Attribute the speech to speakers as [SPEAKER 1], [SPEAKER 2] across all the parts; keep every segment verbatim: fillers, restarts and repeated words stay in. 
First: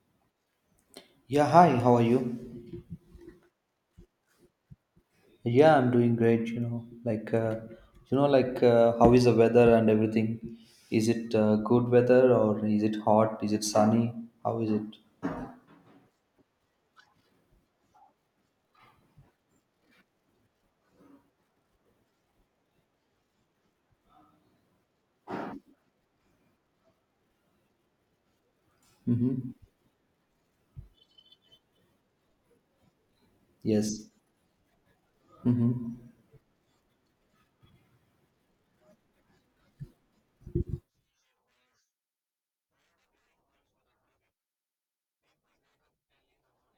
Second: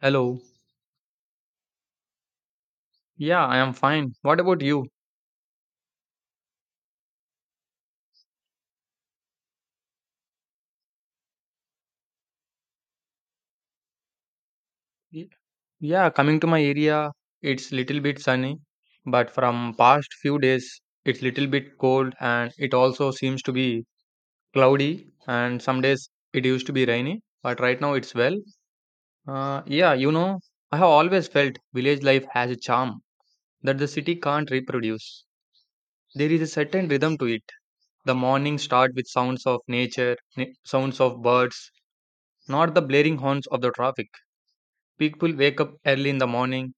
[SPEAKER 1] Hello.
[SPEAKER 2] Yeah, hi, how are you?
[SPEAKER 1] Yeah, I am fine. What about you?
[SPEAKER 2] Yeah, I'm doing great, you know. Like, uh, you know, like, uh, how is the weather and everything? Is it uh, good weather or is it hot? Is it sunny? How is it?
[SPEAKER 1] Y- Yeah, coming to my area, it's little bit sunny, but from past few days, it's little bit cold and it also seems to be cloudy and some days it used to be rainy, but right now it's well.
[SPEAKER 2] Mm-hmm.
[SPEAKER 1] Uh, yeah, you know, I have always felt village life has a charm that the
[SPEAKER 2] Yes.
[SPEAKER 1] city can't reproduce.
[SPEAKER 2] Mm-hmm.
[SPEAKER 1] There is a certain rhythm to it. The morning start with sounds of nature, na- sounds of birds, not the blaring horns of the traffic. People wake up early in the morning,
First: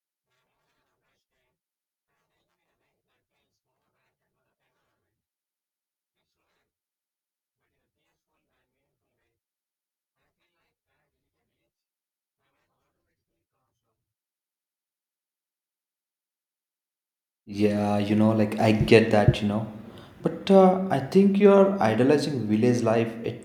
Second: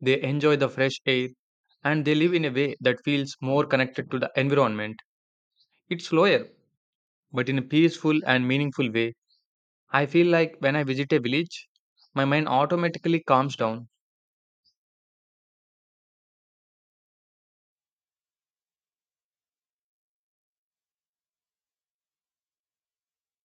[SPEAKER 1] they enjoy the fresh air, and they live in a way that feels more connected to the environment. It's slower, but in a peaceful and meaningful way. I feel like when I visit a village, my mind automatically calms down.
[SPEAKER 2] Yeah, you know, like I get that, you know. But uh, I think you're idolizing village life a,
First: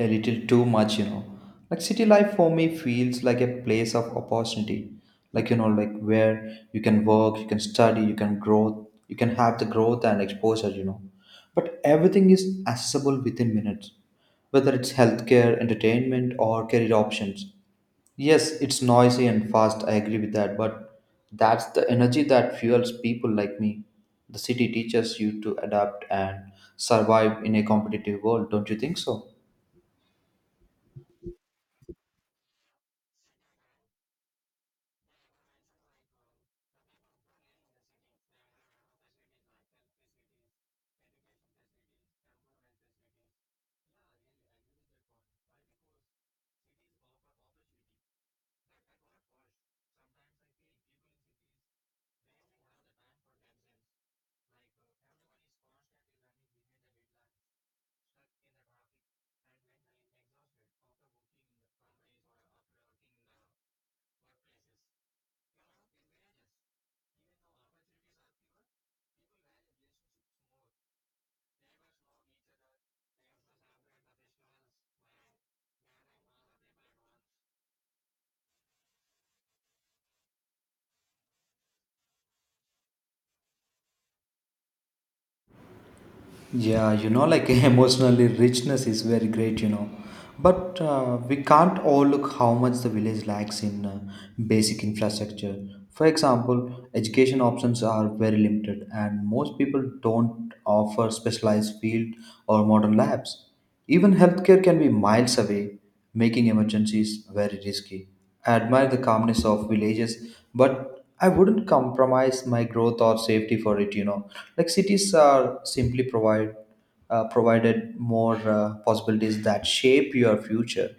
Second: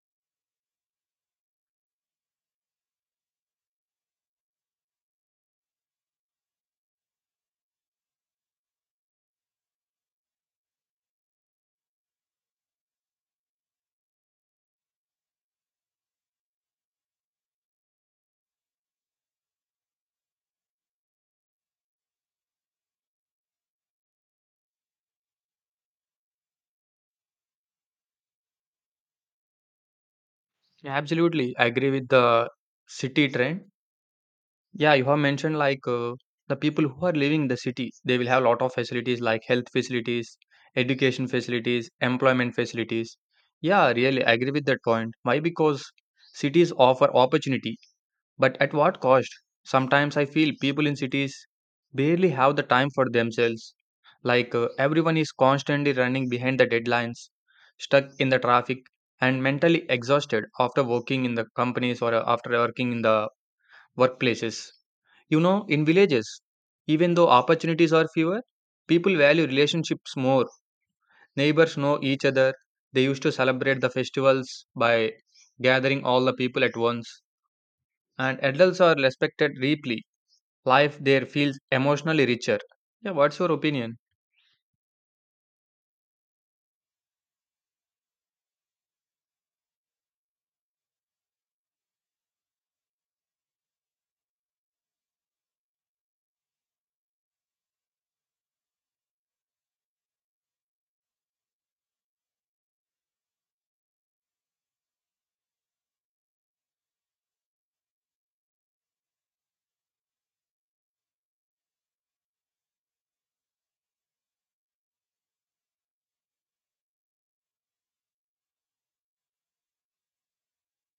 [SPEAKER 2] a little too much, you know. Like city life for me feels like a place of opportunity. Like, you know, like where you can work, you can study, you can grow, you can have the growth and exposure, you know. But everything is accessible within minutes, whether it's healthcare, entertainment, or career options. Yes, it's noisy and fast, I agree with that, but that's the energy that fuels people like me. The city teaches you to adapt and survive in a competitive world, don't you think so?
[SPEAKER 1] Yeah, absolutely, I agree with the city trend. Yeah, you have mentioned like uh, the people who are living the city, they will have a lot of facilities like health facilities, education facilities, employment facilities. Yeah, really, I agree with that point. Why? Because cities offer opportunity, but at what cost? Sometimes I feel people in cities barely have the time for themselves. Like uh, everyone is constantly running behind the deadlines, stuck in the traffic, and mentally exhausted after working in the companies or uh, after working in the workplaces you know, In villages, even though opportunities are fewer, people value relationships more. Neighbors know each other. They used to celebrate the festivals by gathering all the people at once. And adults are respected deeply. Life there feels emotionally richer. Yeah, what's your opinion?
[SPEAKER 2] Yeah, you know, like emotionally richness is very great, you know. But uh, we can't overlook how much the village lacks in uh, basic infrastructure. For example, education options are very limited, and most people don't offer specialized field or modern labs. Even healthcare can be miles away, making emergencies very risky. I admire the calmness of villages, but I wouldn't compromise my growth or safety for it. You know, like cities are simply provide uh, provided more uh, possibilities that shape your future,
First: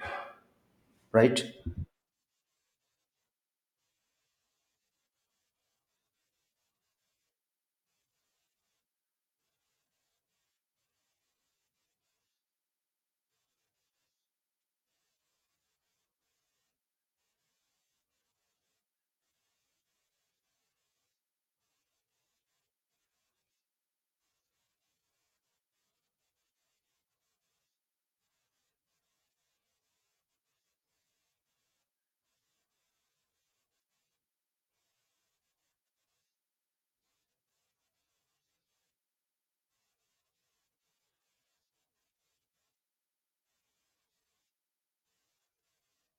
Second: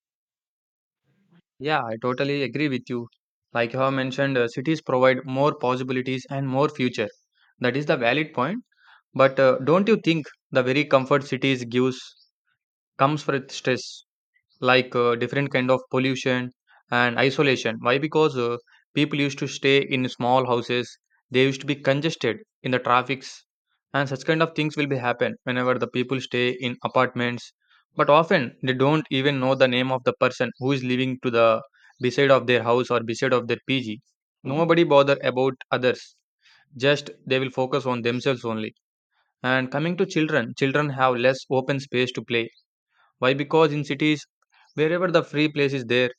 [SPEAKER 2] right?
[SPEAKER 1] Yeah, I totally agree with you. Like you have mentioned, uh, cities provide more possibilities and more future. That is the valid point. But uh, don't you think the very comfort cities gives comes with stress? like uh, different kind of pollution and isolation. Why? Because uh, people used to stay in small houses, they used to be congested in the traffics, and such kind of things will be happen whenever the people stay in apartments, but often they don't even know the name of the person who is living to the beside of their house or beside of their pg. Nobody bother about others, just they will focus on themselves only. And coming to children, children have less open space to play. Why? Because in cities, wherever the free place is there,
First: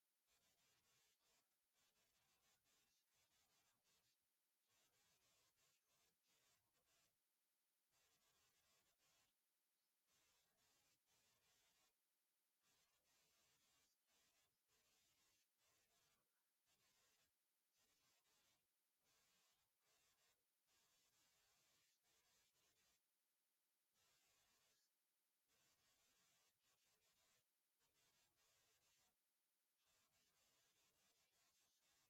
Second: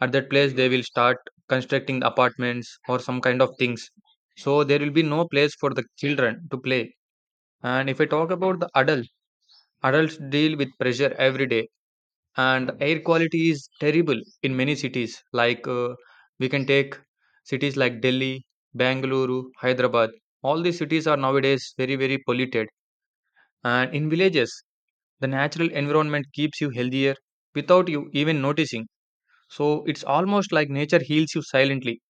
[SPEAKER 1] at that place they will start constructing the apartments or some kind of things. So there will be no place for the children to play. And if I talk about the adult, adults deal with pressure every day, and air quality is terrible in many cities. Like uh, we can take cities like Delhi, Bangalore, Hyderabad. All these cities are nowadays very very polluted. And in villages, the natural environment keeps you healthier without you even noticing. So it's almost like nature heals you silently.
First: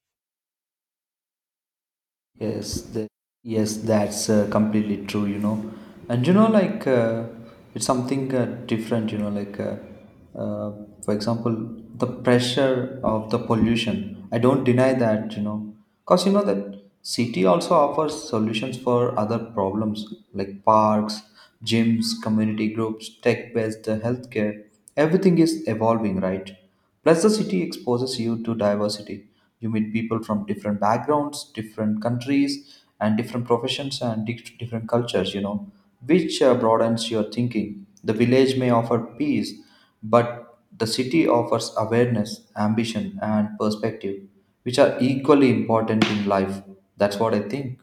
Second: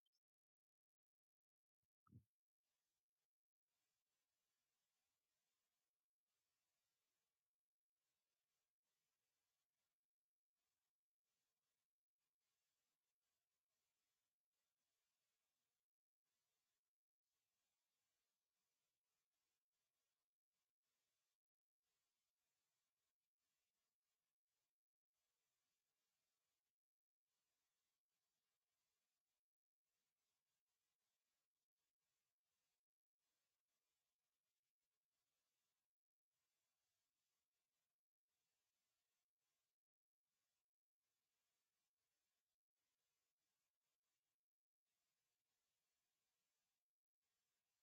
[SPEAKER 2] Yes, the, yes, that's uh, completely true, you know. And you know, like uh, it's something uh, different, you know, like uh, uh, for example, the pressure of the pollution. I don't deny that, you know, because you know that city also offers solutions for other problems like parks, gyms, community groups, tech-based uh, healthcare. Everything is evolving, right? Plus, the city exposes you to diversity. You meet people from different backgrounds, different countries, and different professions and di- different cultures, you know, which uh, broadens your thinking. The village may offer peace, but the city offers awareness, ambition, and perspective, which are equally important in life. That's what I think.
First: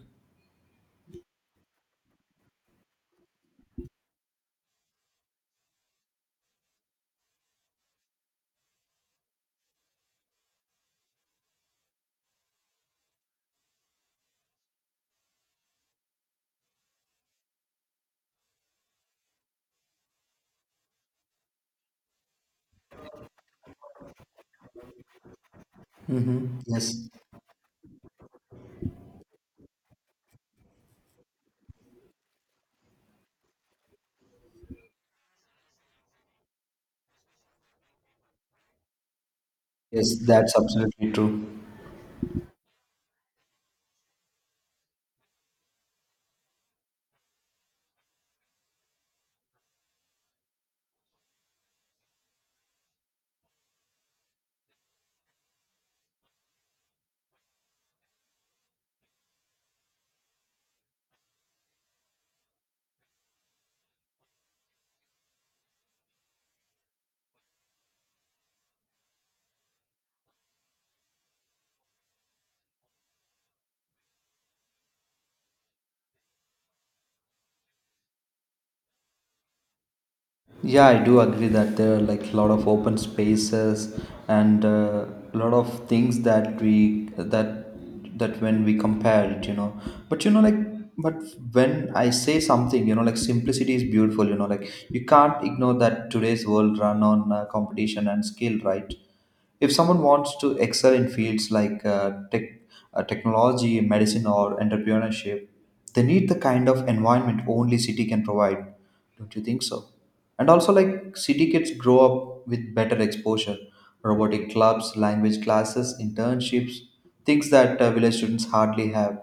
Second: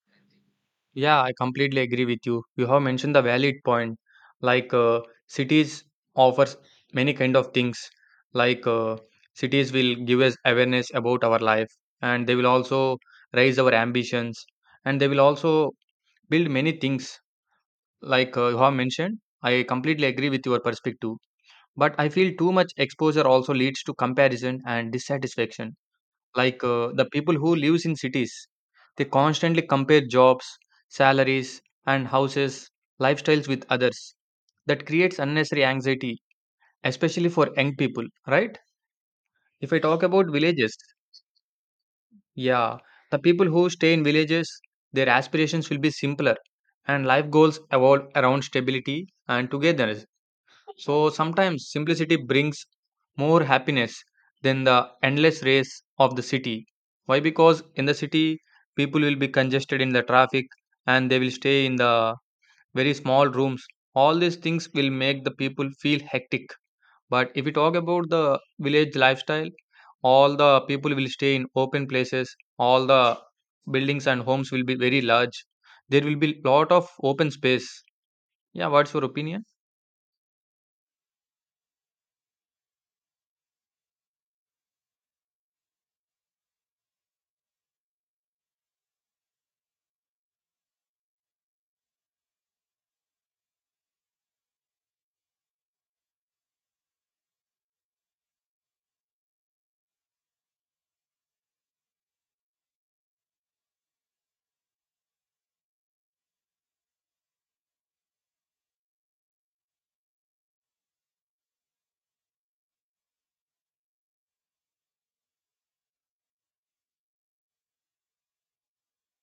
[SPEAKER 1] Yeah, I completely agree with you. You have mentioned the valid point. Like uh, cities offers many kind of things. Like uh, cities will give us awareness about our life, and they will also raise our ambitions, and they will also build many things. Like uh, you have mentioned, I completely agree with your perspective. But I feel too much exposure also leads to comparison and dissatisfaction.
[SPEAKER 2] Hmm.
[SPEAKER 1] Like uh, the
[SPEAKER 2] Yes,
[SPEAKER 1] people who lives in cities, they constantly compare jobs, salaries, and houses, lifestyles with others. That creates unnecessary anxiety, especially for young people, right? If I talk
[SPEAKER 2] yes,
[SPEAKER 1] about
[SPEAKER 2] that's
[SPEAKER 1] villages,
[SPEAKER 2] absolutely true.
[SPEAKER 1] yeah, the people who stay in villages, their aspirations will be simpler, and life goals evolve around stability and togetherness. So sometimes simplicity brings more happiness than the endless race of the city. Why? Because in the city, people will be congested in the traffic and they will stay in the very small rooms. All these things will make the people feel hectic. But if we talk about the village lifestyle, all the people will stay in open places. All the buildings and homes will be very large. There will be lot of open space. Yeah, what's your opinion?
[SPEAKER 2] Yeah, I do agree that there are like a lot of open spaces and uh, a lot of things that we that that when we compare it, you know. But you know, like, but when I say something, you know, like simplicity is beautiful. You know, like you can't ignore that today's world run on uh, competition and skill, right? If someone wants to excel in fields like uh, tech, uh, technology, medicine, or entrepreneurship, they need the kind of environment only city can provide. Don't you think so? And also, like city kids grow up with better exposure, robotic clubs, language classes, internships, things that uh, village students hardly have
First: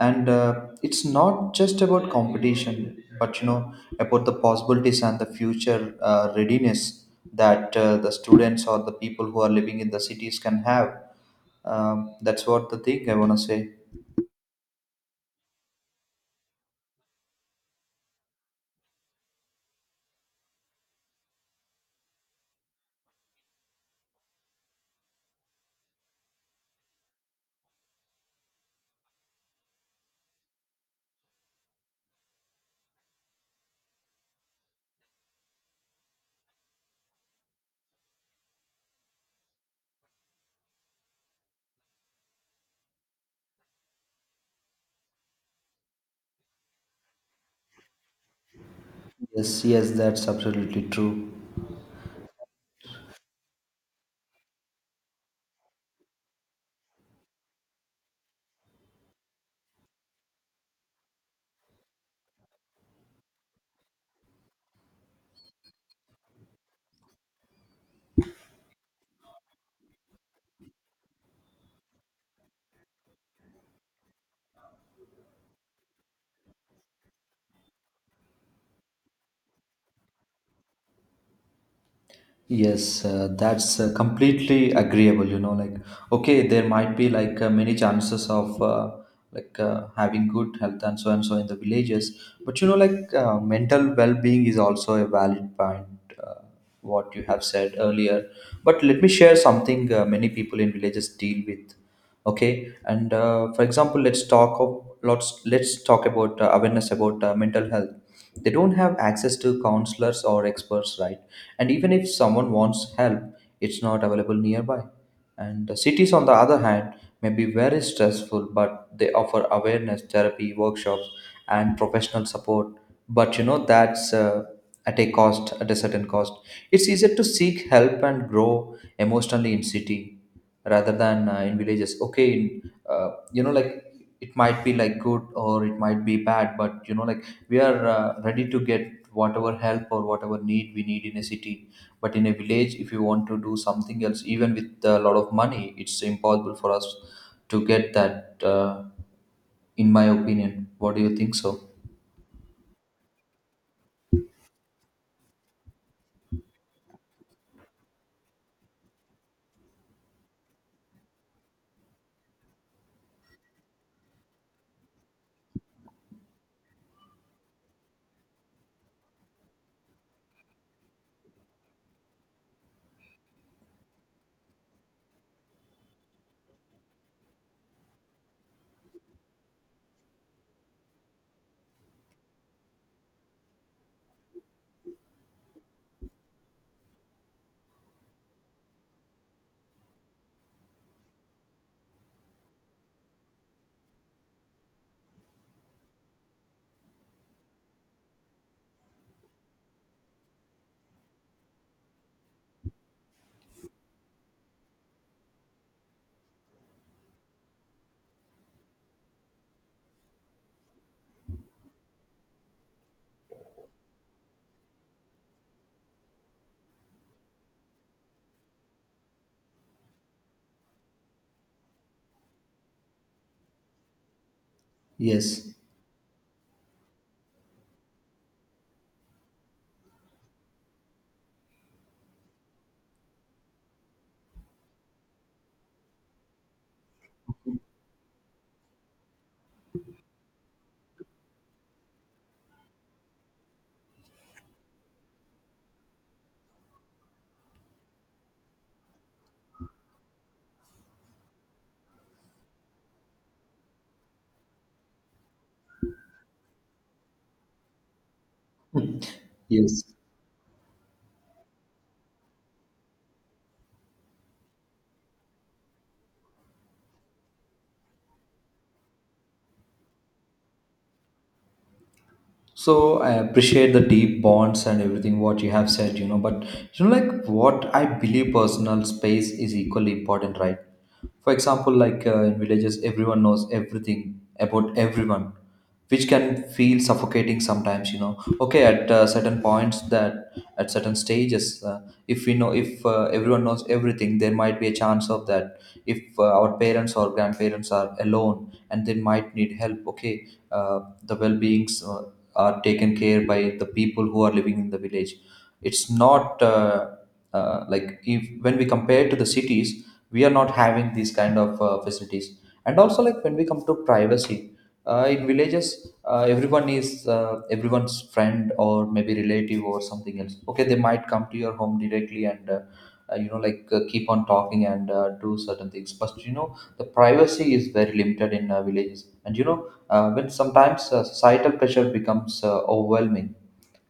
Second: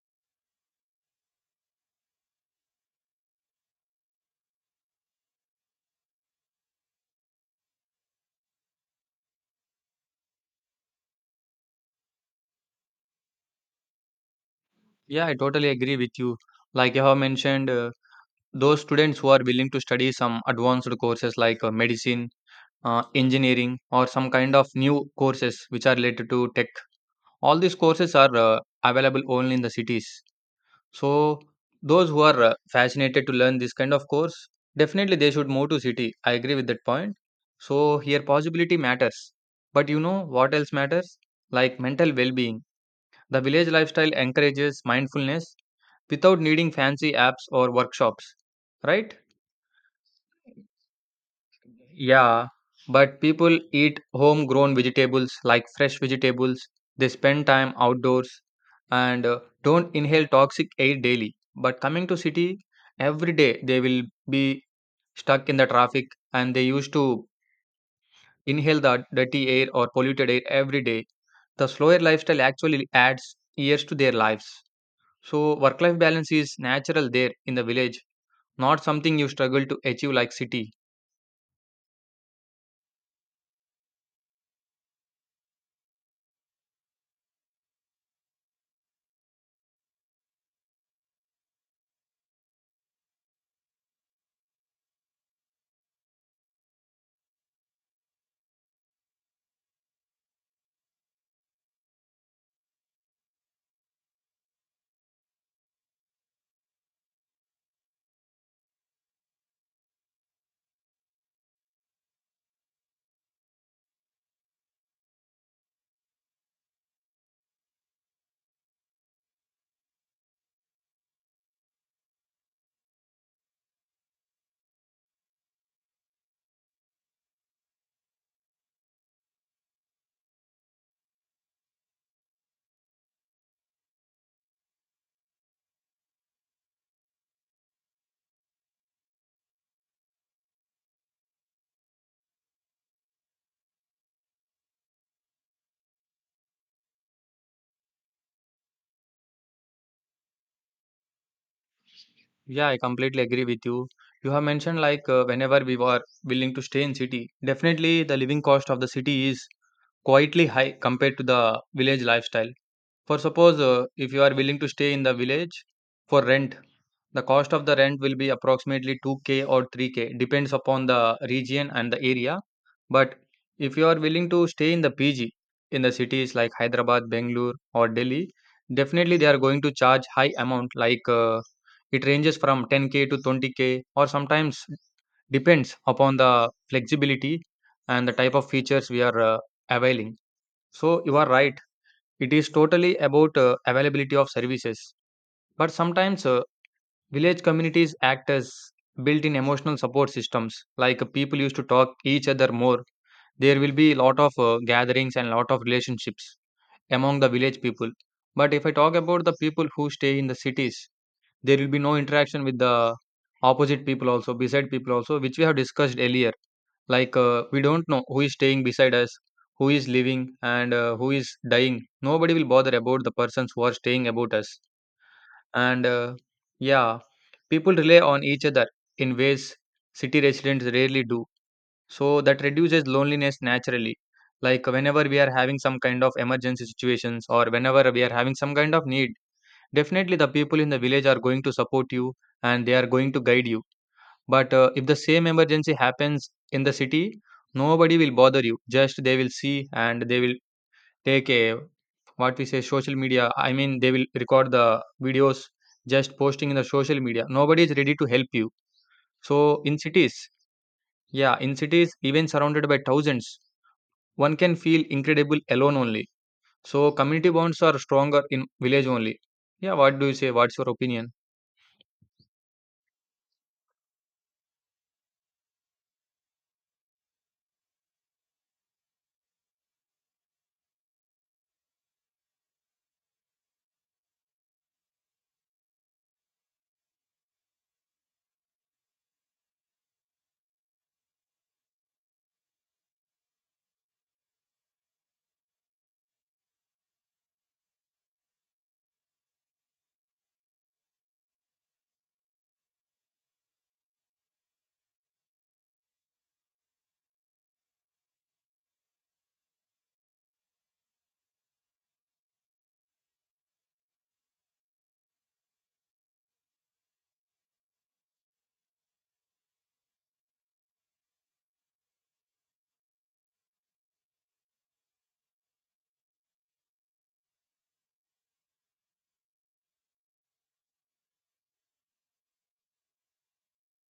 [SPEAKER 2] and uh, it's not just about competition but you know about the possibilities and the future uh, readiness that uh, the students or the people who are living in the cities can have um, that's what the thing I want to say.
[SPEAKER 1] Yeah, I totally agree with you. Like you have mentioned, uh, those students who are willing to study some advanced courses like uh, medicine, uh, engineering, or some kind of new courses which are related to tech, all these courses are uh, available only in the cities. So, those who are uh, fascinated to learn this kind of course, definitely they should move to city. I agree with that point. So, here possibility matters. But you know what else matters? Like mental well being, the village lifestyle encourages mindfulness without needing fancy apps or workshops, right?
[SPEAKER 2] Yes, yes, that's absolutely true.
[SPEAKER 1] Yeah, but people eat homegrown vegetables like fresh vegetables, they spend time outdoors and uh, don't inhale toxic air daily. But coming to city, every day they will be stuck in the traffic and they used to inhale the dirty air or polluted air every day. The slower lifestyle actually adds years to their lives. So work life balance is natural there in the village, not something you struggle to achieve like city.
[SPEAKER 2] Yes, uh, that's uh, completely agreeable. You know, like okay, there might be like uh, many chances of uh, like uh, having good health and so and so in the villages, but you know, like uh, mental well-being is also a valid point. Uh, what you have said earlier, but let me share something uh, many people in villages deal with. Okay, and uh, for example, let's talk of lots. Let's talk about uh, awareness about uh, mental health. They don't have access to counselors or experts, right? And even if someone wants help, it's not available nearby. And the cities, on the other hand, may be very stressful, but they offer awareness, therapy, workshops, and professional support. But you know, that's uh, at a cost, at a certain cost. It's easier to seek help and grow emotionally in city rather than uh, in villages. Okay, in, uh, You know, like it might be like good or it might be bad, but you know, like we are uh, ready to get whatever help or whatever need we need in a city, but in a village if you want to do something else even with a lot of money it's impossible for us to get that uh, In my opinion, what do you think so?
[SPEAKER 1] Yeah, I completely agree with you. You have mentioned like uh, whenever we were willing to stay in city, definitely the living cost of the city is quietly high compared to the village lifestyle. For suppose uh, if you are willing to stay in the village for rent, the cost of the rent will be approximately two k or three k, depends upon the region and the area. But if you are willing to stay in the P G in the cities like Hyderabad, Bangalore, or Delhi, definitely they are going to charge high amount like uh, it ranges from ten k to twenty k or sometimes depends upon the flexibility and the type of features we are uh, availing. So you are right, it is totally about uh, availability of services. But sometimes uh, village communities act as built in emotional support systems. Like uh, people used to talk each other more. There will be a lot of uh, gatherings and lot of relationships among the village people. But if I talk about the people who stay in the cities, there will be no interaction with the opposite people also, beside people also, which we have discussed earlier. Like uh, we don't know who is staying beside us, who is living, and uh, who is dying. Nobody will bother about the persons who are staying about us.
[SPEAKER 2] Yes.
[SPEAKER 1] And uh, yeah, people rely on each other in ways city residents rarely do. So that reduces loneliness naturally. Like whenever we are having some kind of emergency situations or whenever we are having some kind of need, definitely, the people in the village are going to support you and they are going to guide you. But uh, if the same emergency happens in the city, nobody will bother you. Just they will see and they will take a what we say social media. I mean, they will record the videos just posting in the social media. Nobody is ready to help you. So in
[SPEAKER 2] Yes.
[SPEAKER 1] cities, yeah, in cities, even surrounded by thousands, one can feel incredible alone only. So community bonds are stronger in village only. Yeah, what do you say? What's your opinion?
[SPEAKER 2] So I appreciate the deep bonds and everything what you have said, you know, but you know, like what I believe personal space is equally important, right? For example, like uh, in villages, everyone knows everything about everyone, which can feel suffocating sometimes, you know. Okay, at uh, certain points that at certain stages, uh, if we know if uh, everyone knows everything, there might be a chance of that. If uh, our parents or grandparents are alone and they might need help, okay, uh, the well-beings Uh, are taken care by the people who are living in the village. It's not uh, uh, like if when we compare to the cities, we are not having these kind of uh, facilities. And also like when we come to privacy, uh, in villages, uh, everyone is uh, everyone's friend or maybe relative or something else, okay, they might come to your home directly and, uh, uh, you know, like uh, keep on talking and uh, do certain things, but you know the privacy is very limited in uh, villages. And you know, uh, when sometimes uh, societal pressure becomes uh, overwhelming,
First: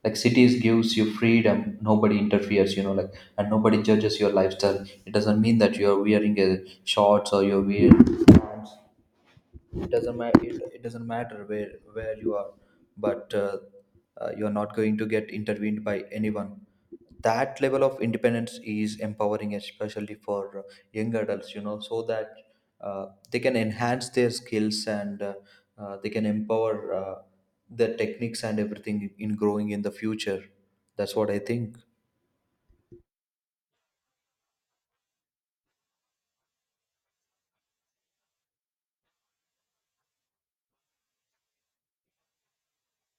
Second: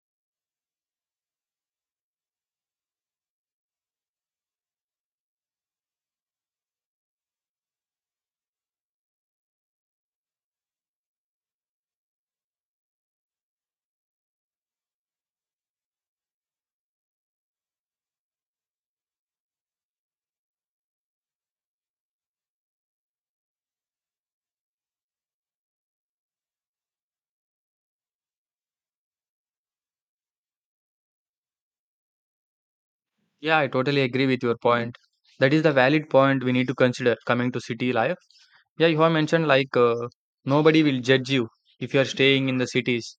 [SPEAKER 2] like cities gives you freedom, nobody interferes, you know, like, and nobody judges your lifestyle. It doesn't mean that you're wearing a shorts or you're wearing pants. It doesn't matter, it, it doesn't matter where where you are, but uh, uh, you're not going to get intervened by anyone. That level of independence is empowering, especially for uh, young adults, you know, so that uh, they can enhance their skills and, uh, uh, they can empower uh, their techniques and everything in growing in the future. That's what I think.
[SPEAKER 1] Yeah, I totally agree with your point. That is the valid point we need to consider coming to city life. Yeah, you have mentioned like uh, nobody will judge you if you are staying in the cities.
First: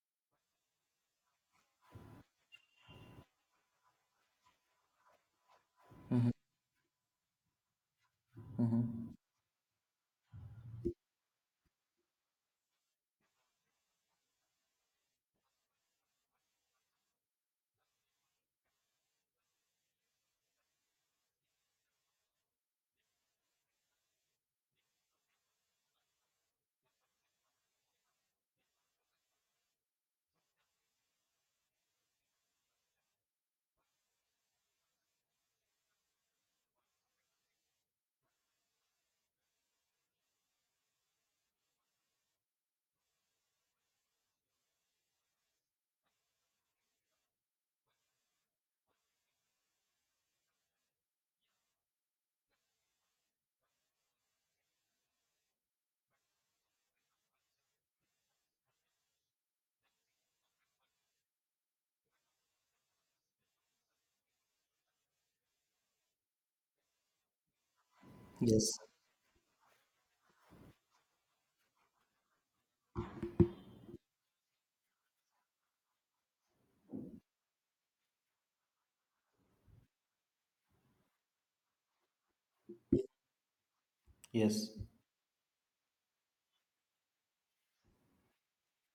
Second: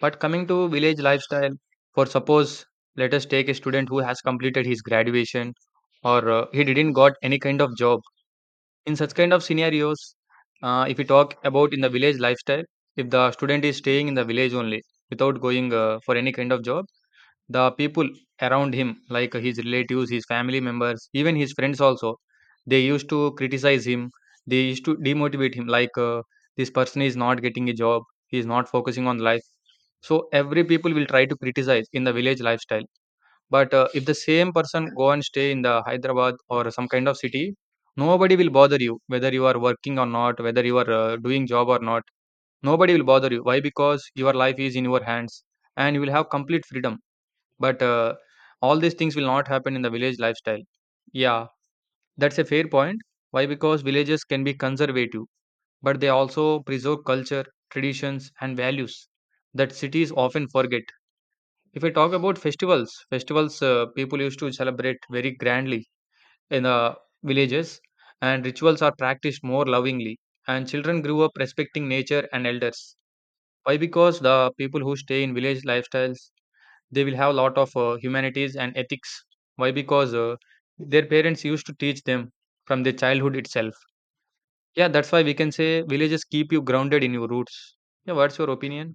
[SPEAKER 1] But coming to village lifestyle, for suppose let us take a student who has completed his graduation or
[SPEAKER 2] Hmm.
[SPEAKER 1] uh, he didn't got any kind of job. In such
[SPEAKER 2] Hmm.
[SPEAKER 1] kind of scenarios, uh, if we talk about in the village lifestyle, if the student is staying in the village only without going uh, for any kind of job, the people around him, like his relatives, his family members, even his friends also, they used to criticize him. They used to demotivate him, like uh, this person is not getting a job, he is not focusing on life. So every people will try to criticize in the village lifestyle. But uh, if the same person go and stay in the Hyderabad or some kind of city, nobody will bother you whether you are working or not, whether you are uh, doing job or not. Nobody will bother you. Why? Because your life is in your hands and you will have complete freedom, but uh, all these things will not happen in the village lifestyle. Yeah, that's a fair point. Why? Because villages can be conservative, but they also preserve culture, traditions and values that cities often forget. If I talk about festivals festivals uh, people used to celebrate very grandly in the villages, and
[SPEAKER 2] Yes.
[SPEAKER 1] rituals are practiced more lovingly, and children grew up respecting nature and elders. Why? Because the people who stay in village lifestyles, they will have a lot of uh, humanities and ethics. Why? Because uh, their parents used to teach them from their childhood itself.
[SPEAKER 2] Yes.
[SPEAKER 1] Yeah, that's why we can say villages keep you grounded in your roots. Yeah, what's your opinion?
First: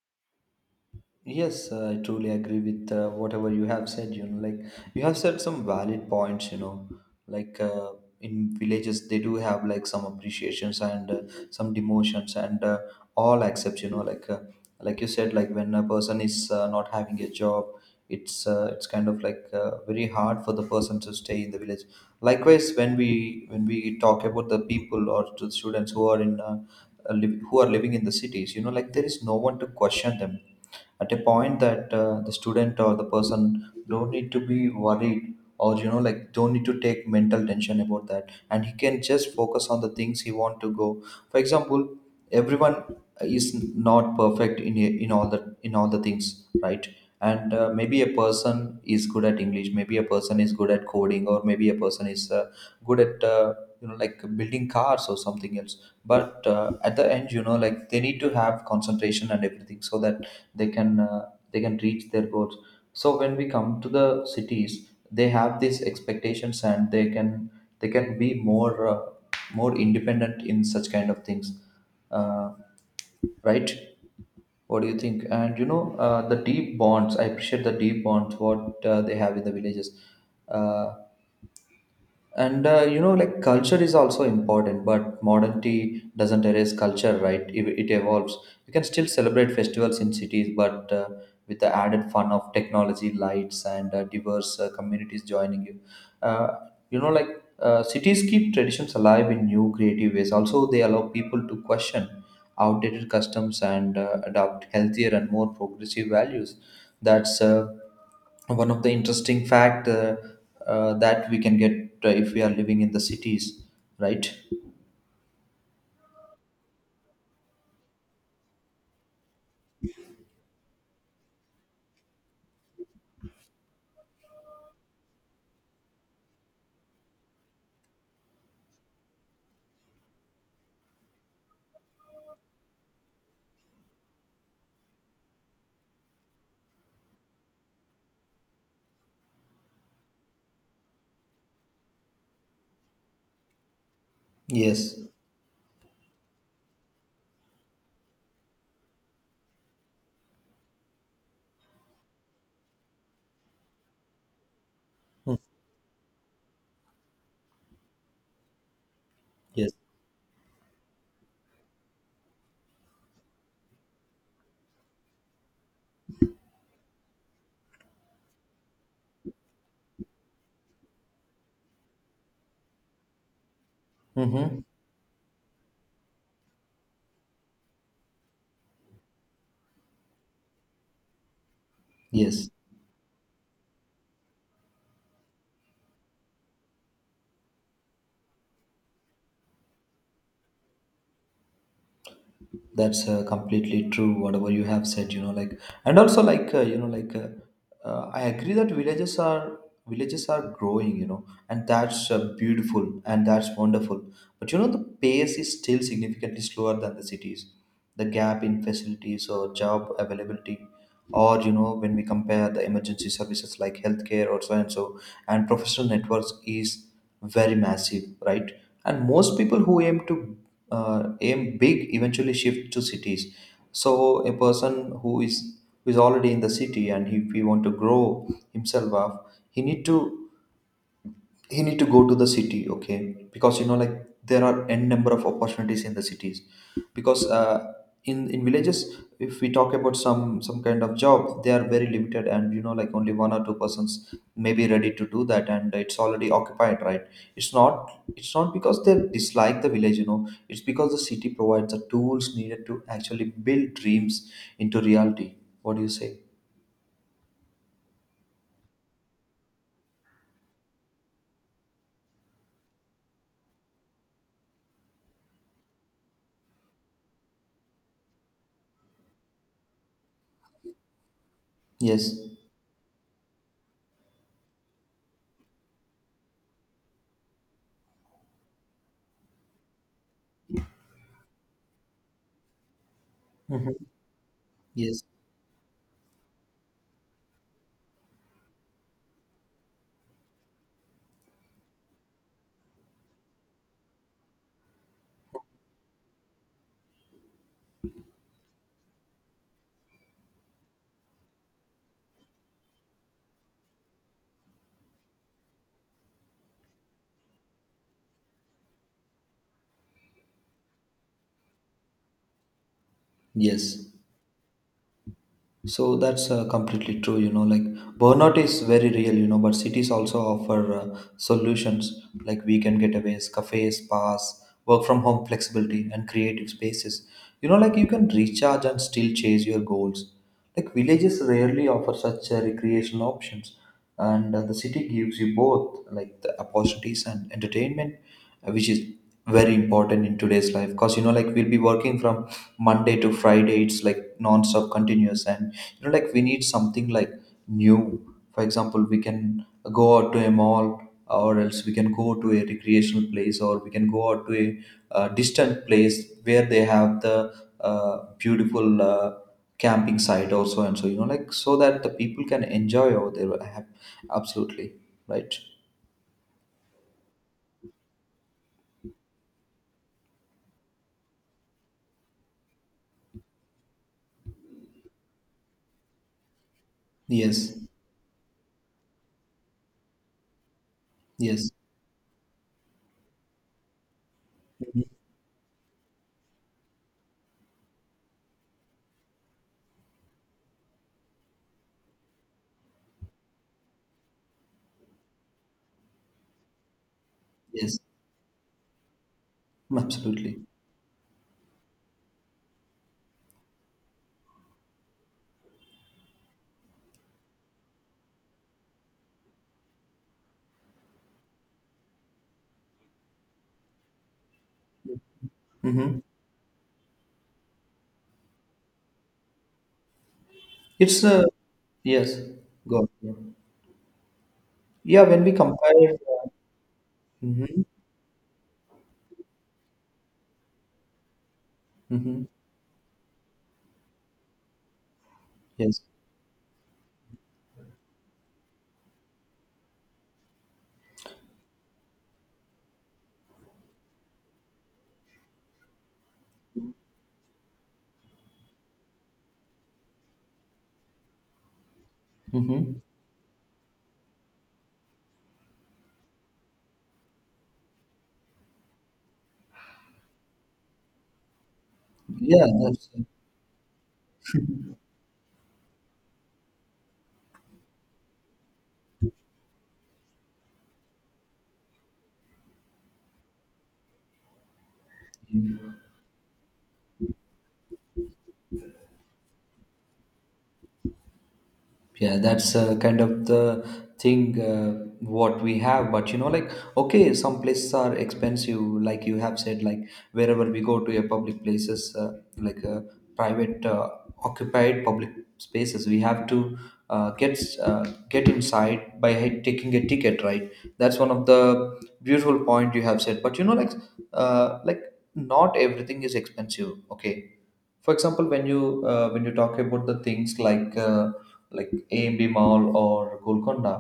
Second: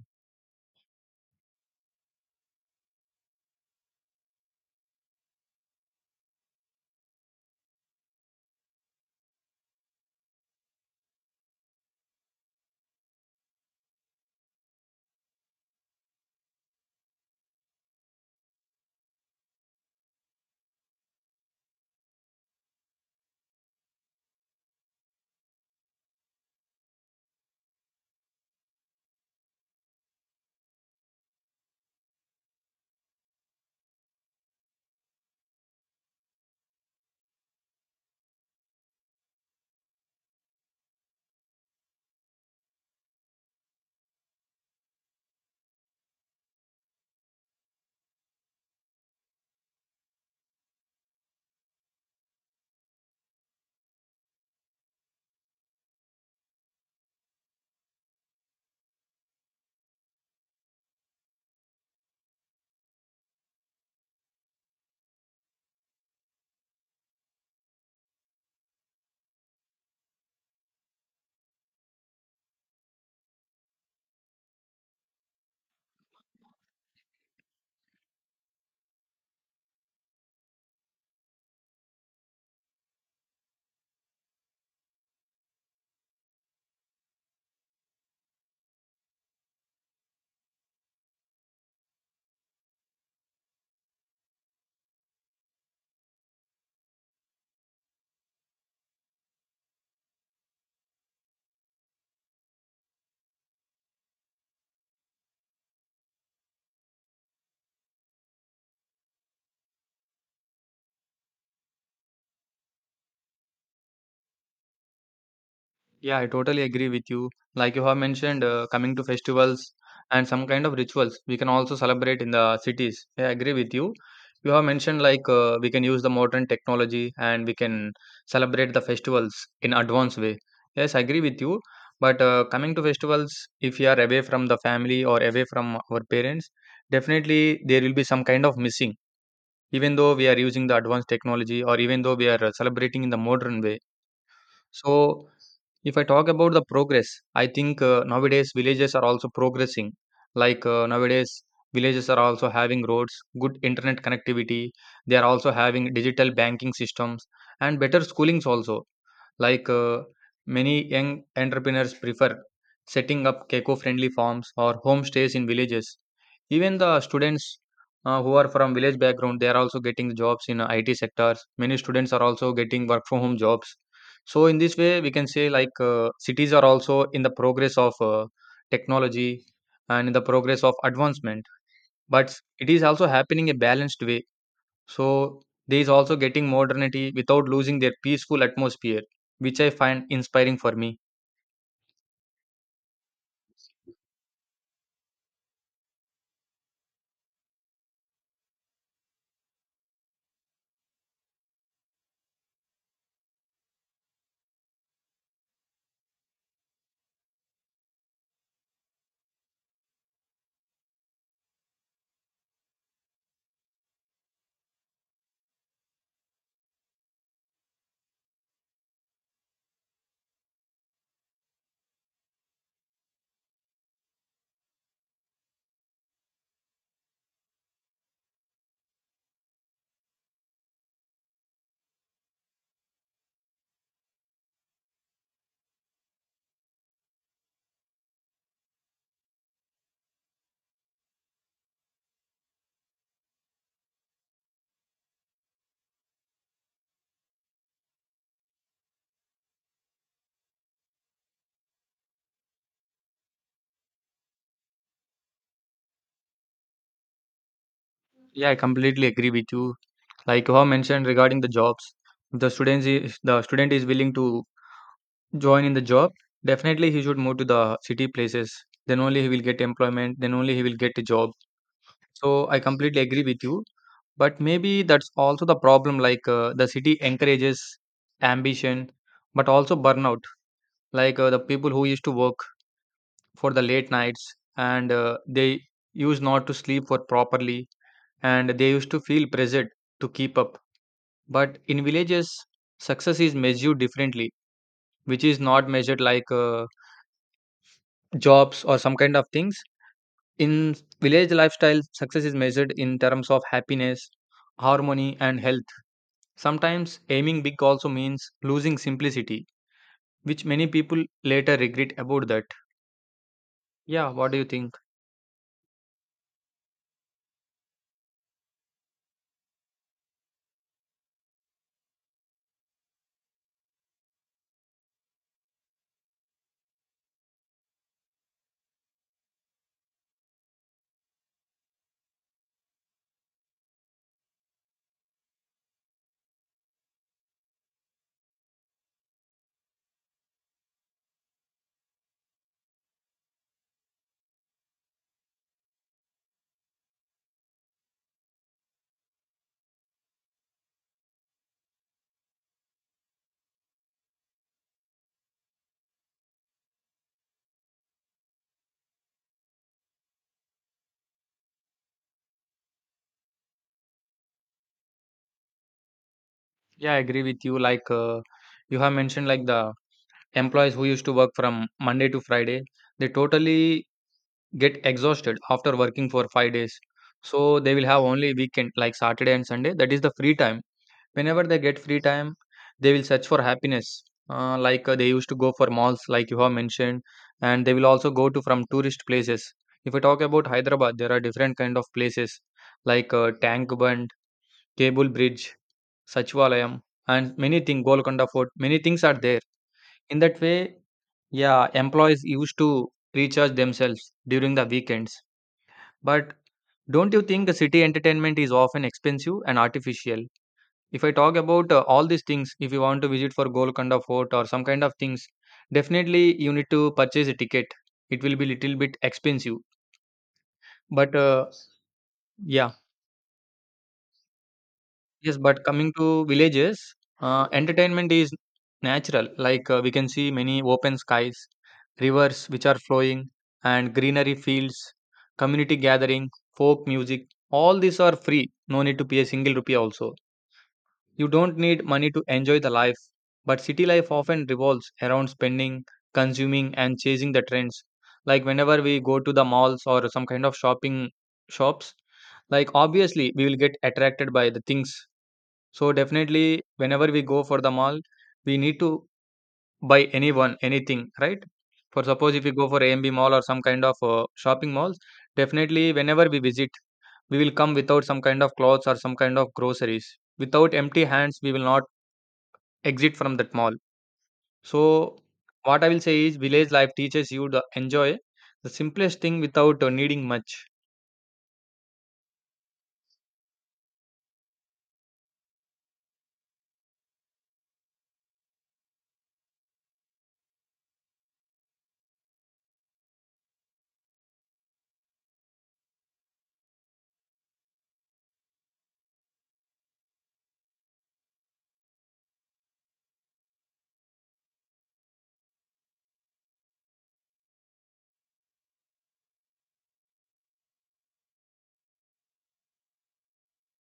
[SPEAKER 2] Yes, uh, I truly agree with uh, whatever you have said. You know, like you have said some valid points. You know, like uh, in villages they do have like some appreciations and uh, some demotions and uh, all accepts. You know, like uh, like you said, like when a person is uh, not having a job, it's uh, it's kind of like uh, very hard for the person to stay in the village. Likewise, when we when we talk about the people or to the students who are in uh, uh, liv- who are living in the cities, you know, like there is no one to question them at a point that uh, the student or the person don't need to be worried or you know like don't need to take mental tension about that, and he can just focus on the things he want to go. For example, everyone is not perfect in in all the in all the things, right? And uh, maybe a person is good at English, maybe a person is good at coding, or maybe a person is uh, good at uh, you know like building cars or something else. But uh, at the end, you know, like they need to have concentration and everything so that they can, uh, they can reach their goals. So when we come to the cities, they have these expectations, and they can, they can be more uh, more independent in such kind of things, uh, right? What do you think? And you know, uh, the deep bonds, I appreciate the deep bonds what uh, they have in the villages. Uh, and uh, you know like culture is also important, but modernity doesn't erase culture, right? It, it evolves. We can still celebrate festivals in cities but uh, with the added fun of technology lights and uh, diverse uh, communities joining you, uh, you know like uh, cities keep traditions alive in new creative ways. Also, they allow people to question outdated customs and uh, adopt healthier and more progressive values. That's uh, one of the interesting fact, uh, uh, that we can get uh, if we are living in the cities, right?
[SPEAKER 1] Yeah, I totally agree with you. Like you have mentioned, uh, coming to festivals and some kind of rituals, we can also celebrate in the cities. Yeah, I agree with you. You have mentioned like uh, we can use the modern technology and we can celebrate the festivals in advanced way. Yes, I agree with you. But uh, coming to festivals, if you are away from the family or away from our parents, definitely there will be some kind of missing. Even though we are using the advanced technology, or even though we are uh, celebrating in the modern way.
[SPEAKER 2] Yes.
[SPEAKER 1] So, if I talk about the progress, I think uh, nowadays villages are also progressing. Like uh, nowadays, villages are also having roads, good internet connectivity. They are
[SPEAKER 2] Mm.
[SPEAKER 1] also having digital banking systems and better schoolings also. Like
[SPEAKER 2] Yes.
[SPEAKER 1] uh, Many young entrepreneurs prefer setting up keco friendly farms or homestays in villages. Even the students uh, who are from village background, they are also getting jobs in uh, I T sectors. Many students are also getting work from home jobs. So in
[SPEAKER 2] Mm-hmm.
[SPEAKER 1] this way, we can say like uh, cities are also in the progress of uh, technology and in the progress of advancement. But
[SPEAKER 2] Yes.
[SPEAKER 1] it is also happening a balanced way, so these also getting modernity without losing their peaceful atmosphere, which I find inspiring for me.
[SPEAKER 2] That's uh, completely true whatever you have said, you know like and also like uh, you know like uh, uh, I agree that villages are villages are growing, you know, and that's uh, beautiful and that's wonderful. But you know, the pace is still significantly slower than the cities. The gap in facilities or job availability, or you know, when we compare the emergency services like healthcare or so and so and professional networks is very massive, right? And most people who aim to uh, aim big eventually shift to cities. So a person who is who is already in the city, and if he want to grow himself up, he need to he need to go to the city. Okay, because you know like there are n number of opportunities in the cities. Because uh, in in villages, if we talk about some some kind of job, they are very limited, and you know like only one or two persons may be ready to do that, and it's already occupied, right? It's not it's not because they dislike the village, you know, it's because the city provides the tools needed to actually build dreams into reality. What do you say?
[SPEAKER 1] Yeah, I completely agree with you. Like you have mentioned regarding the jobs, if the students is, if the student is willing to join in the job, definitely he should move to the city places. Then only he will get employment. Then only he will get a job.
[SPEAKER 2] Yes.
[SPEAKER 1] So I completely agree with you. But maybe that's also the problem. Like uh, the city encourages ambition, but also burnout. Like uh, the people who used to work for the
[SPEAKER 2] Hmm.
[SPEAKER 1] late nights, and
[SPEAKER 2] Yes.
[SPEAKER 1] uh, they used not to sleep for properly, and they used to feel pressured to keep up. But in villages success is measured differently, which is not measured like uh, jobs or some kind of things. In village lifestyle success is measured in terms of happiness, harmony and health. Sometimes aiming big also means losing simplicity, which many people later regret about that.
[SPEAKER 2] Yes.
[SPEAKER 1] Yeah, what do you think?
[SPEAKER 2] So that's uh, completely true, you know. Like burnout is very real, you know, but cities also offer uh, solutions like weekend getaways, cafes, spas, work from home flexibility, and creative spaces. You know, like you can recharge and still chase your goals. Like villages rarely offer such uh, recreational options, and uh, the city gives you both like the opportunities and entertainment, uh, which is very important in today's life, because you know like we'll be working from Monday to Friday, it's like non-stop continuous. And you know like we need something like new. For example, we can go out to a mall, or else we can go to a recreational place, or we can go out to a uh, distant place where they have the uh, beautiful uh, camping site also. And so you know like, so that the people can enjoy over there. I have- absolutely. Right.
[SPEAKER 1] Yeah, I agree with you. Like uh, you have mentioned like the employees who used to work from Monday to Friday, they totally get exhausted after working for five days.
[SPEAKER 2] Yes.
[SPEAKER 1] So they will have only weekend like Saturday and Sunday. That is the free time. Whenever
[SPEAKER 2] Yes.
[SPEAKER 1] they get free time, they will search for happiness. Uh, like
[SPEAKER 2] Mhm.
[SPEAKER 1] uh, they used to go for malls, like you have mentioned, and they will also go to from tourist places. If we talk about Hyderabad, there are different kind of places like uh, Tank Bund, Cable Bridge, Sachivalayam, and many
[SPEAKER 2] Yes.
[SPEAKER 1] things. Golconda Fort, many things are there. In that
[SPEAKER 2] Absolutely.
[SPEAKER 1] way, yeah, employees used to recharge themselves during the weekends. But don't you think the city entertainment is often expensive and artificial? If I talk about uh, all these things, if you want to visit for Golconda Fort or some kind of things,
[SPEAKER 2] Mm-hmm.
[SPEAKER 1] definitely you need to purchase a ticket. It will be little bit expensive.
[SPEAKER 2] it's
[SPEAKER 1] But
[SPEAKER 2] uh,
[SPEAKER 1] uh,
[SPEAKER 2] Yes.
[SPEAKER 1] yeah.
[SPEAKER 2] Go on. Yeah. Yeah, when we
[SPEAKER 1] Yes, but
[SPEAKER 2] compare
[SPEAKER 1] coming to
[SPEAKER 2] uh,
[SPEAKER 1] villages, uh,
[SPEAKER 2] mhm,
[SPEAKER 1] entertainment is natural. Like uh, we can see many open skies,
[SPEAKER 2] mhm.
[SPEAKER 1] rivers which are flowing, and greenery fields, community
[SPEAKER 2] Yes.
[SPEAKER 1] gathering, folk music. All these are free. No need to pay a single rupee also. You don't need money to enjoy the life. But city life often revolves around spending, consuming, and chasing the trends. Like whenever we go to the malls or some kind of shopping shops, like
[SPEAKER 2] Mm-hmm.
[SPEAKER 1] obviously we will get attracted by the things. So definitely, whenever we go for the mall, we need to buy anyone, anything, right? For suppose if
[SPEAKER 2] Yeah,
[SPEAKER 1] we go for
[SPEAKER 2] that's
[SPEAKER 1] A M B mall or some kind of uh, shopping malls, definitely whenever we visit, we will come without some kind of clothes or some kind of groceries. Without empty hands, we will not exit from that mall. So what I will say is, village life teaches you to enjoy the simplest thing without uh, needing much.
[SPEAKER 2] yeah, that's uh, kind of the thing uh, what we have. But you know, like okay, some places are expensive, like you have said. Like wherever we go to a public places, uh, like uh, private uh, occupied public spaces, we have to uh, get uh, get inside by he- taking a ticket, right? That's one of the beautiful point you have said. But you know, like uh, like not everything is expensive. Okay, for example, when you uh, when you talk about the things like uh, like A M B Mall or Golconda,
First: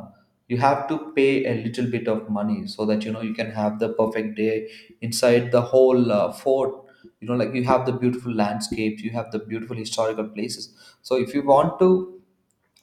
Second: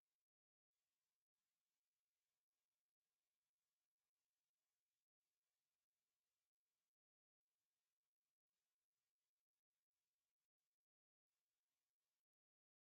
[SPEAKER 2] you have to pay a little bit of money so that you know you can have the perfect day inside the whole uh, fort. You know like you have the beautiful landscapes, you have the beautiful historical places. So if you want to,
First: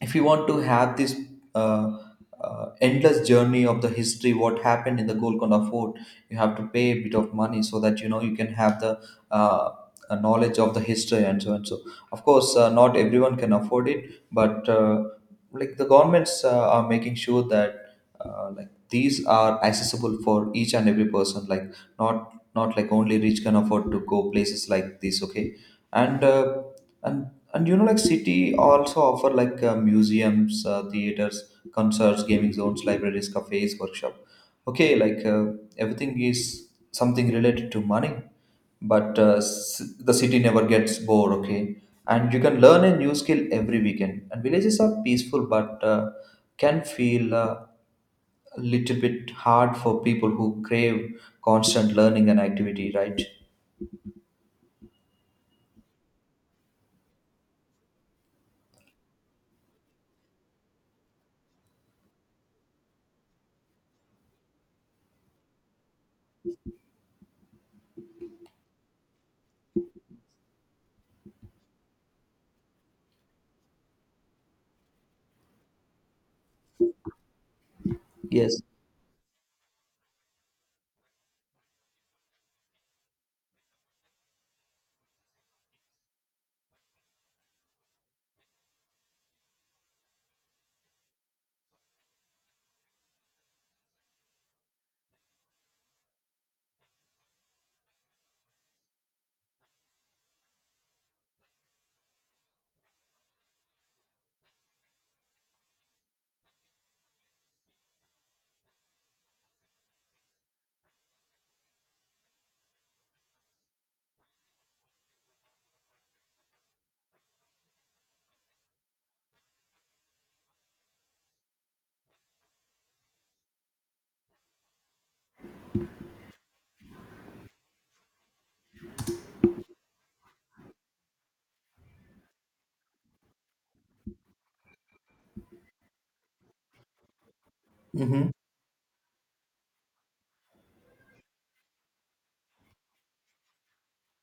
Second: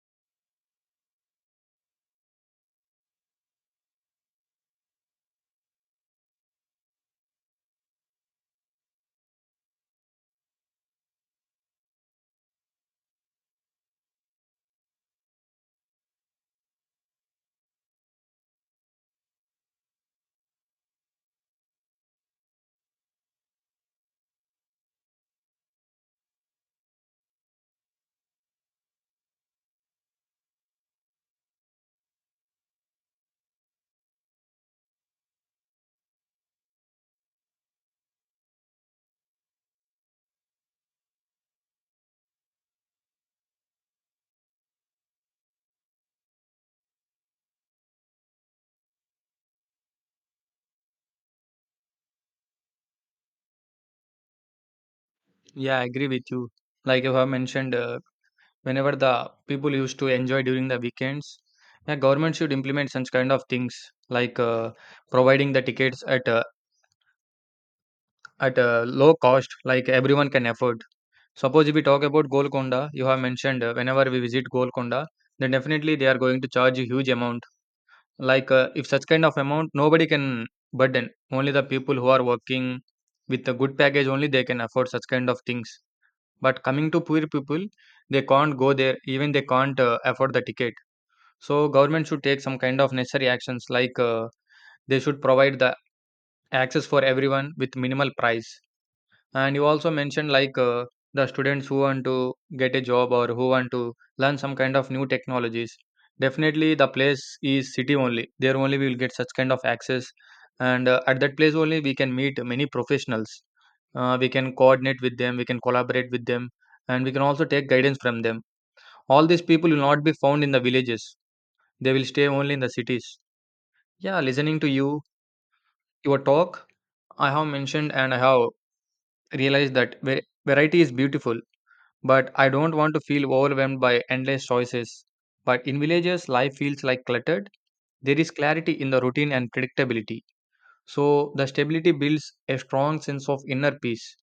[SPEAKER 2] if you want to have this uh, uh, endless journey of the history what happened in the Golconda fort, you have to pay a bit of money so that you know you can have the uh, uh, knowledge of the history and so and so. Of course uh, not everyone can afford it, but uh, like the governments uh, are making sure that uh, like these are accessible for each and every person. Like not not like only rich can afford to go places like this, okay. And uh, and and you know like city also offer like uh, museums, uh, theaters, concerts, gaming zones, libraries, cafes, workshop. Okay, like uh, everything is something related to money. But uh, s- the city never gets bored, okay. And you can learn a new skill every weekend, and villages are peaceful, but uh, can feel uh, a little bit hard for people who crave constant learning and activity, right?
[SPEAKER 1] Yeah, I agree with you. Like you have mentioned. Uh, whenever the people used to enjoy during the weekends. Yeah, government should implement such kind of things like uh, providing the tickets at a, at a low cost, like everyone can afford. Suppose if we talk about Golconda, you have mentioned uh, whenever we visit Golconda, then definitely they are going to charge a huge amount. Like
[SPEAKER 2] Yes.
[SPEAKER 1] uh, if such kind of amount, nobody can burden. Only the people who are working with a good package only they can afford such kind of things. But coming to poor people, they can't go there. Even they can't uh, afford the ticket. So government should take some kind of necessary actions like uh, they should provide the access for everyone with minimal price. And you also mentioned like uh, the students who want to get a job or who want to learn some kind of new technologies. Definitely the place is city only. There only we will get such kind of access. And uh, at that place only we can meet many professionals. Uh, we can coordinate with them, we can collaborate with them, and we can also take guidance from them. All these people will not be found in the villages. They will stay only in the cities. Yeah, listening to you, your talk, I have mentioned, and I have realized that va- variety is beautiful, but I don't want to feel overwhelmed by endless choices. But in villages, life feels like cluttered. There
[SPEAKER 2] Mm-hmm.
[SPEAKER 1] is clarity in the routine and predictability. So the stability builds a strong sense of inner peace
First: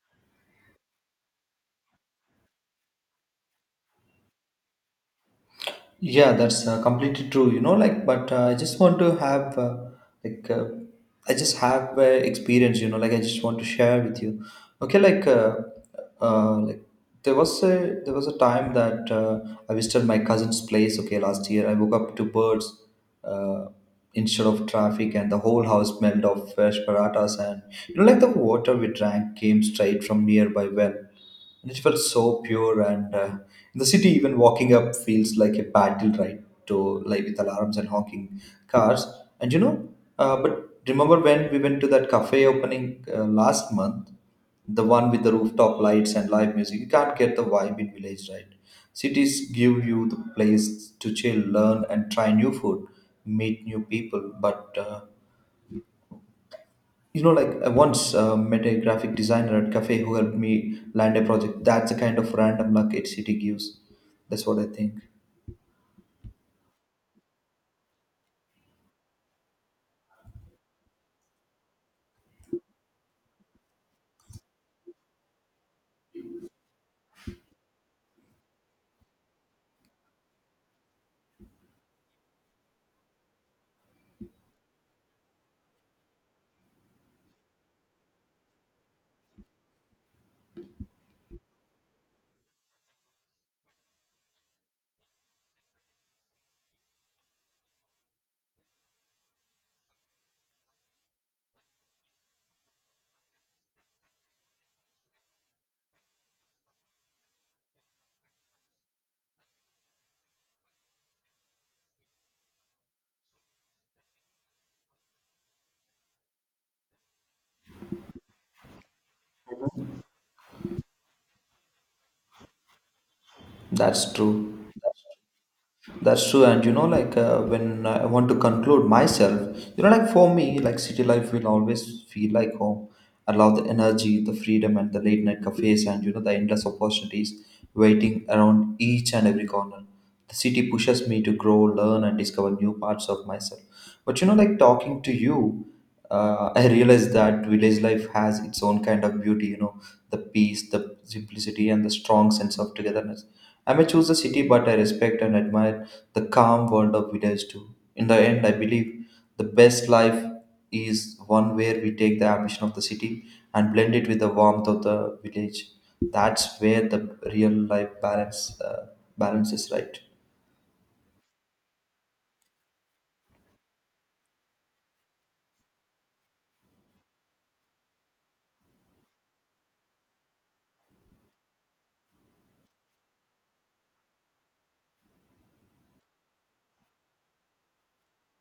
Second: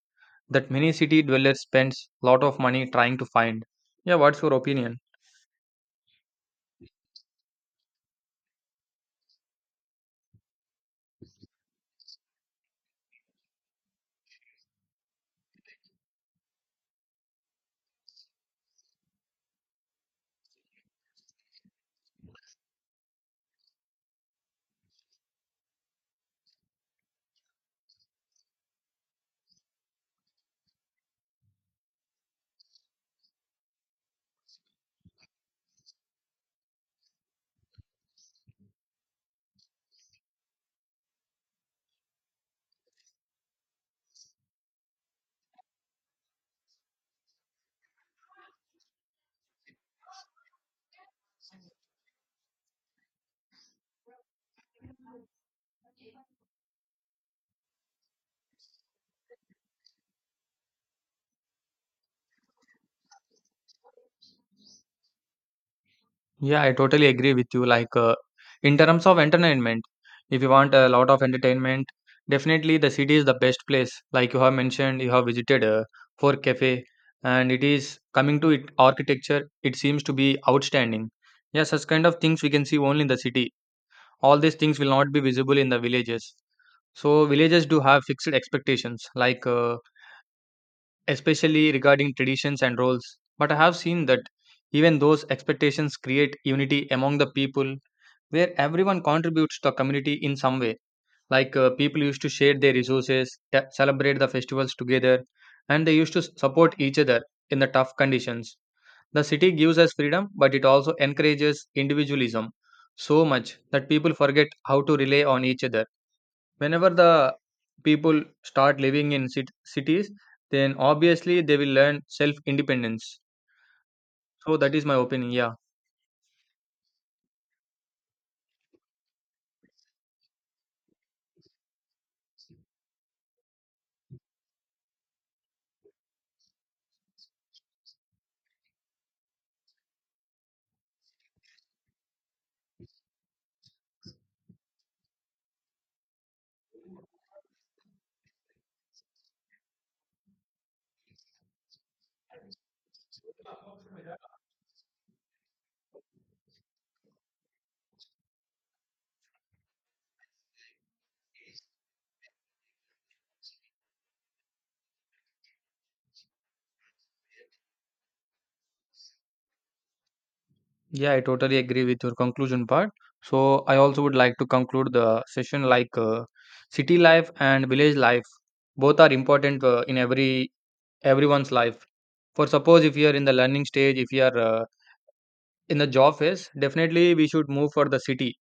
[SPEAKER 1] that many city dwellers spends lot of money trying to find. Yeah, what's your opinion?
[SPEAKER 2] Yeah, that's uh, completely true. You know, like, but uh, I just want to have, uh, like, uh, I just have uh, experience. You know, like, I just want to share with you. Okay, like, uh, uh, like there was a, there was a time that uh, I visited my cousin's place. Okay, last year I woke up to birds uh, instead of traffic, and the whole house smelled of fresh paratas, and you know, like the water we drank came straight from nearby well and it felt so pure. And uh, in the city, even walking up feels like a battle, right? To like with alarms and honking cars. And you know uh, but remember when we went to that cafe opening uh, last month, the one with the rooftop lights and live music? You can't get the vibe in village, right? Cities give you the place to chill, learn, and try new food, meet new people. But uh, you know, like I once uh, met a graphic designer at cafe who helped me land a project. That's the kind of random luck a city gives. That's what I think.
[SPEAKER 1] Yeah, I totally agree with you. Like, uh, in terms of entertainment, if you want a lot of entertainment, definitely the city is the best place. Like you have mentioned, you have visited uh, for cafe, and it is coming to it architecture. It seems to be outstanding. Yeah, such kind of things we can see only in the city. All these things will not be visible in the villages. So villages do have fixed expectations, like uh, especially regarding traditions and roles. But I have seen that even those expectations create unity among the people where everyone contributes to the community in some way. Like uh, people used to share their resources, te- celebrate the festivals together, and they used to s- support each other in the tough conditions. The city gives us freedom, but it also encourages individualism so much that people forget how to rely on each other. Whenever the people start living in cit- cities, then obviously they will learn self independence.
[SPEAKER 2] That's
[SPEAKER 1] So,
[SPEAKER 2] true.
[SPEAKER 1] that is my opinion. Yeah.
[SPEAKER 2] That's true, and you know, like uh, when I want to conclude myself, you know, like for me, like city life will always feel like home. I love the energy, the freedom, and the late night cafes, and you know, the endless opportunities waiting around each and every corner. The city pushes me to grow, learn, and discover new parts of myself. But you know, like talking to you, uh, I realized that village life has its own kind of beauty. You know, the peace, the simplicity, and the strong sense of togetherness. I may choose the city, but I respect and admire the calm world of village too. In the end, I believe the best life is one where we take the ambition of the city and blend it with the warmth of the village. That's where the real life balance uh, balance is, right?
[SPEAKER 1] Yeah, I totally agree with your conclusion part. So I also would like to conclude the session like uh, city life and village life both are important uh, in every everyone's life. For suppose if you are in the learning stage, if you are uh, in the job phase, definitely we should move for the city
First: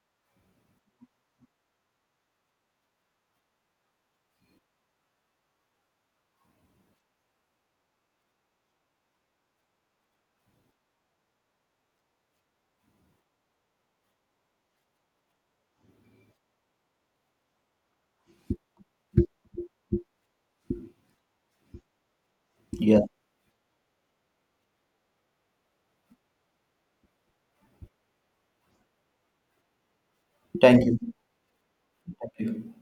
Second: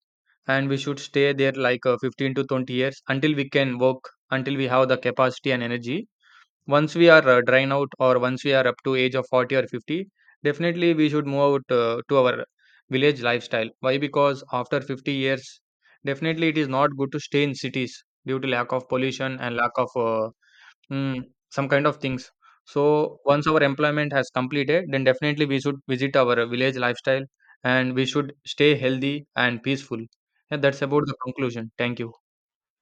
[SPEAKER 1] and we should stay there like uh, fifteen to twenty years until we can work, until we have the capacity and energy. Once we are uh, drying out, or once we are up to age of forty or fifty, definitely we should move out uh, to our village lifestyle. Why? Because after fifty years definitely it is not good to stay in cities due to lack of pollution and lack of uh, mm, some kind of things. So
[SPEAKER 2] Yeah.
[SPEAKER 1] once our employment has completed, then definitely we should visit our village lifestyle and we should stay healthy and peaceful. And that's
[SPEAKER 2] Thank you.
[SPEAKER 1] about the conclusion. Thank you.
[SPEAKER 2] Thank you.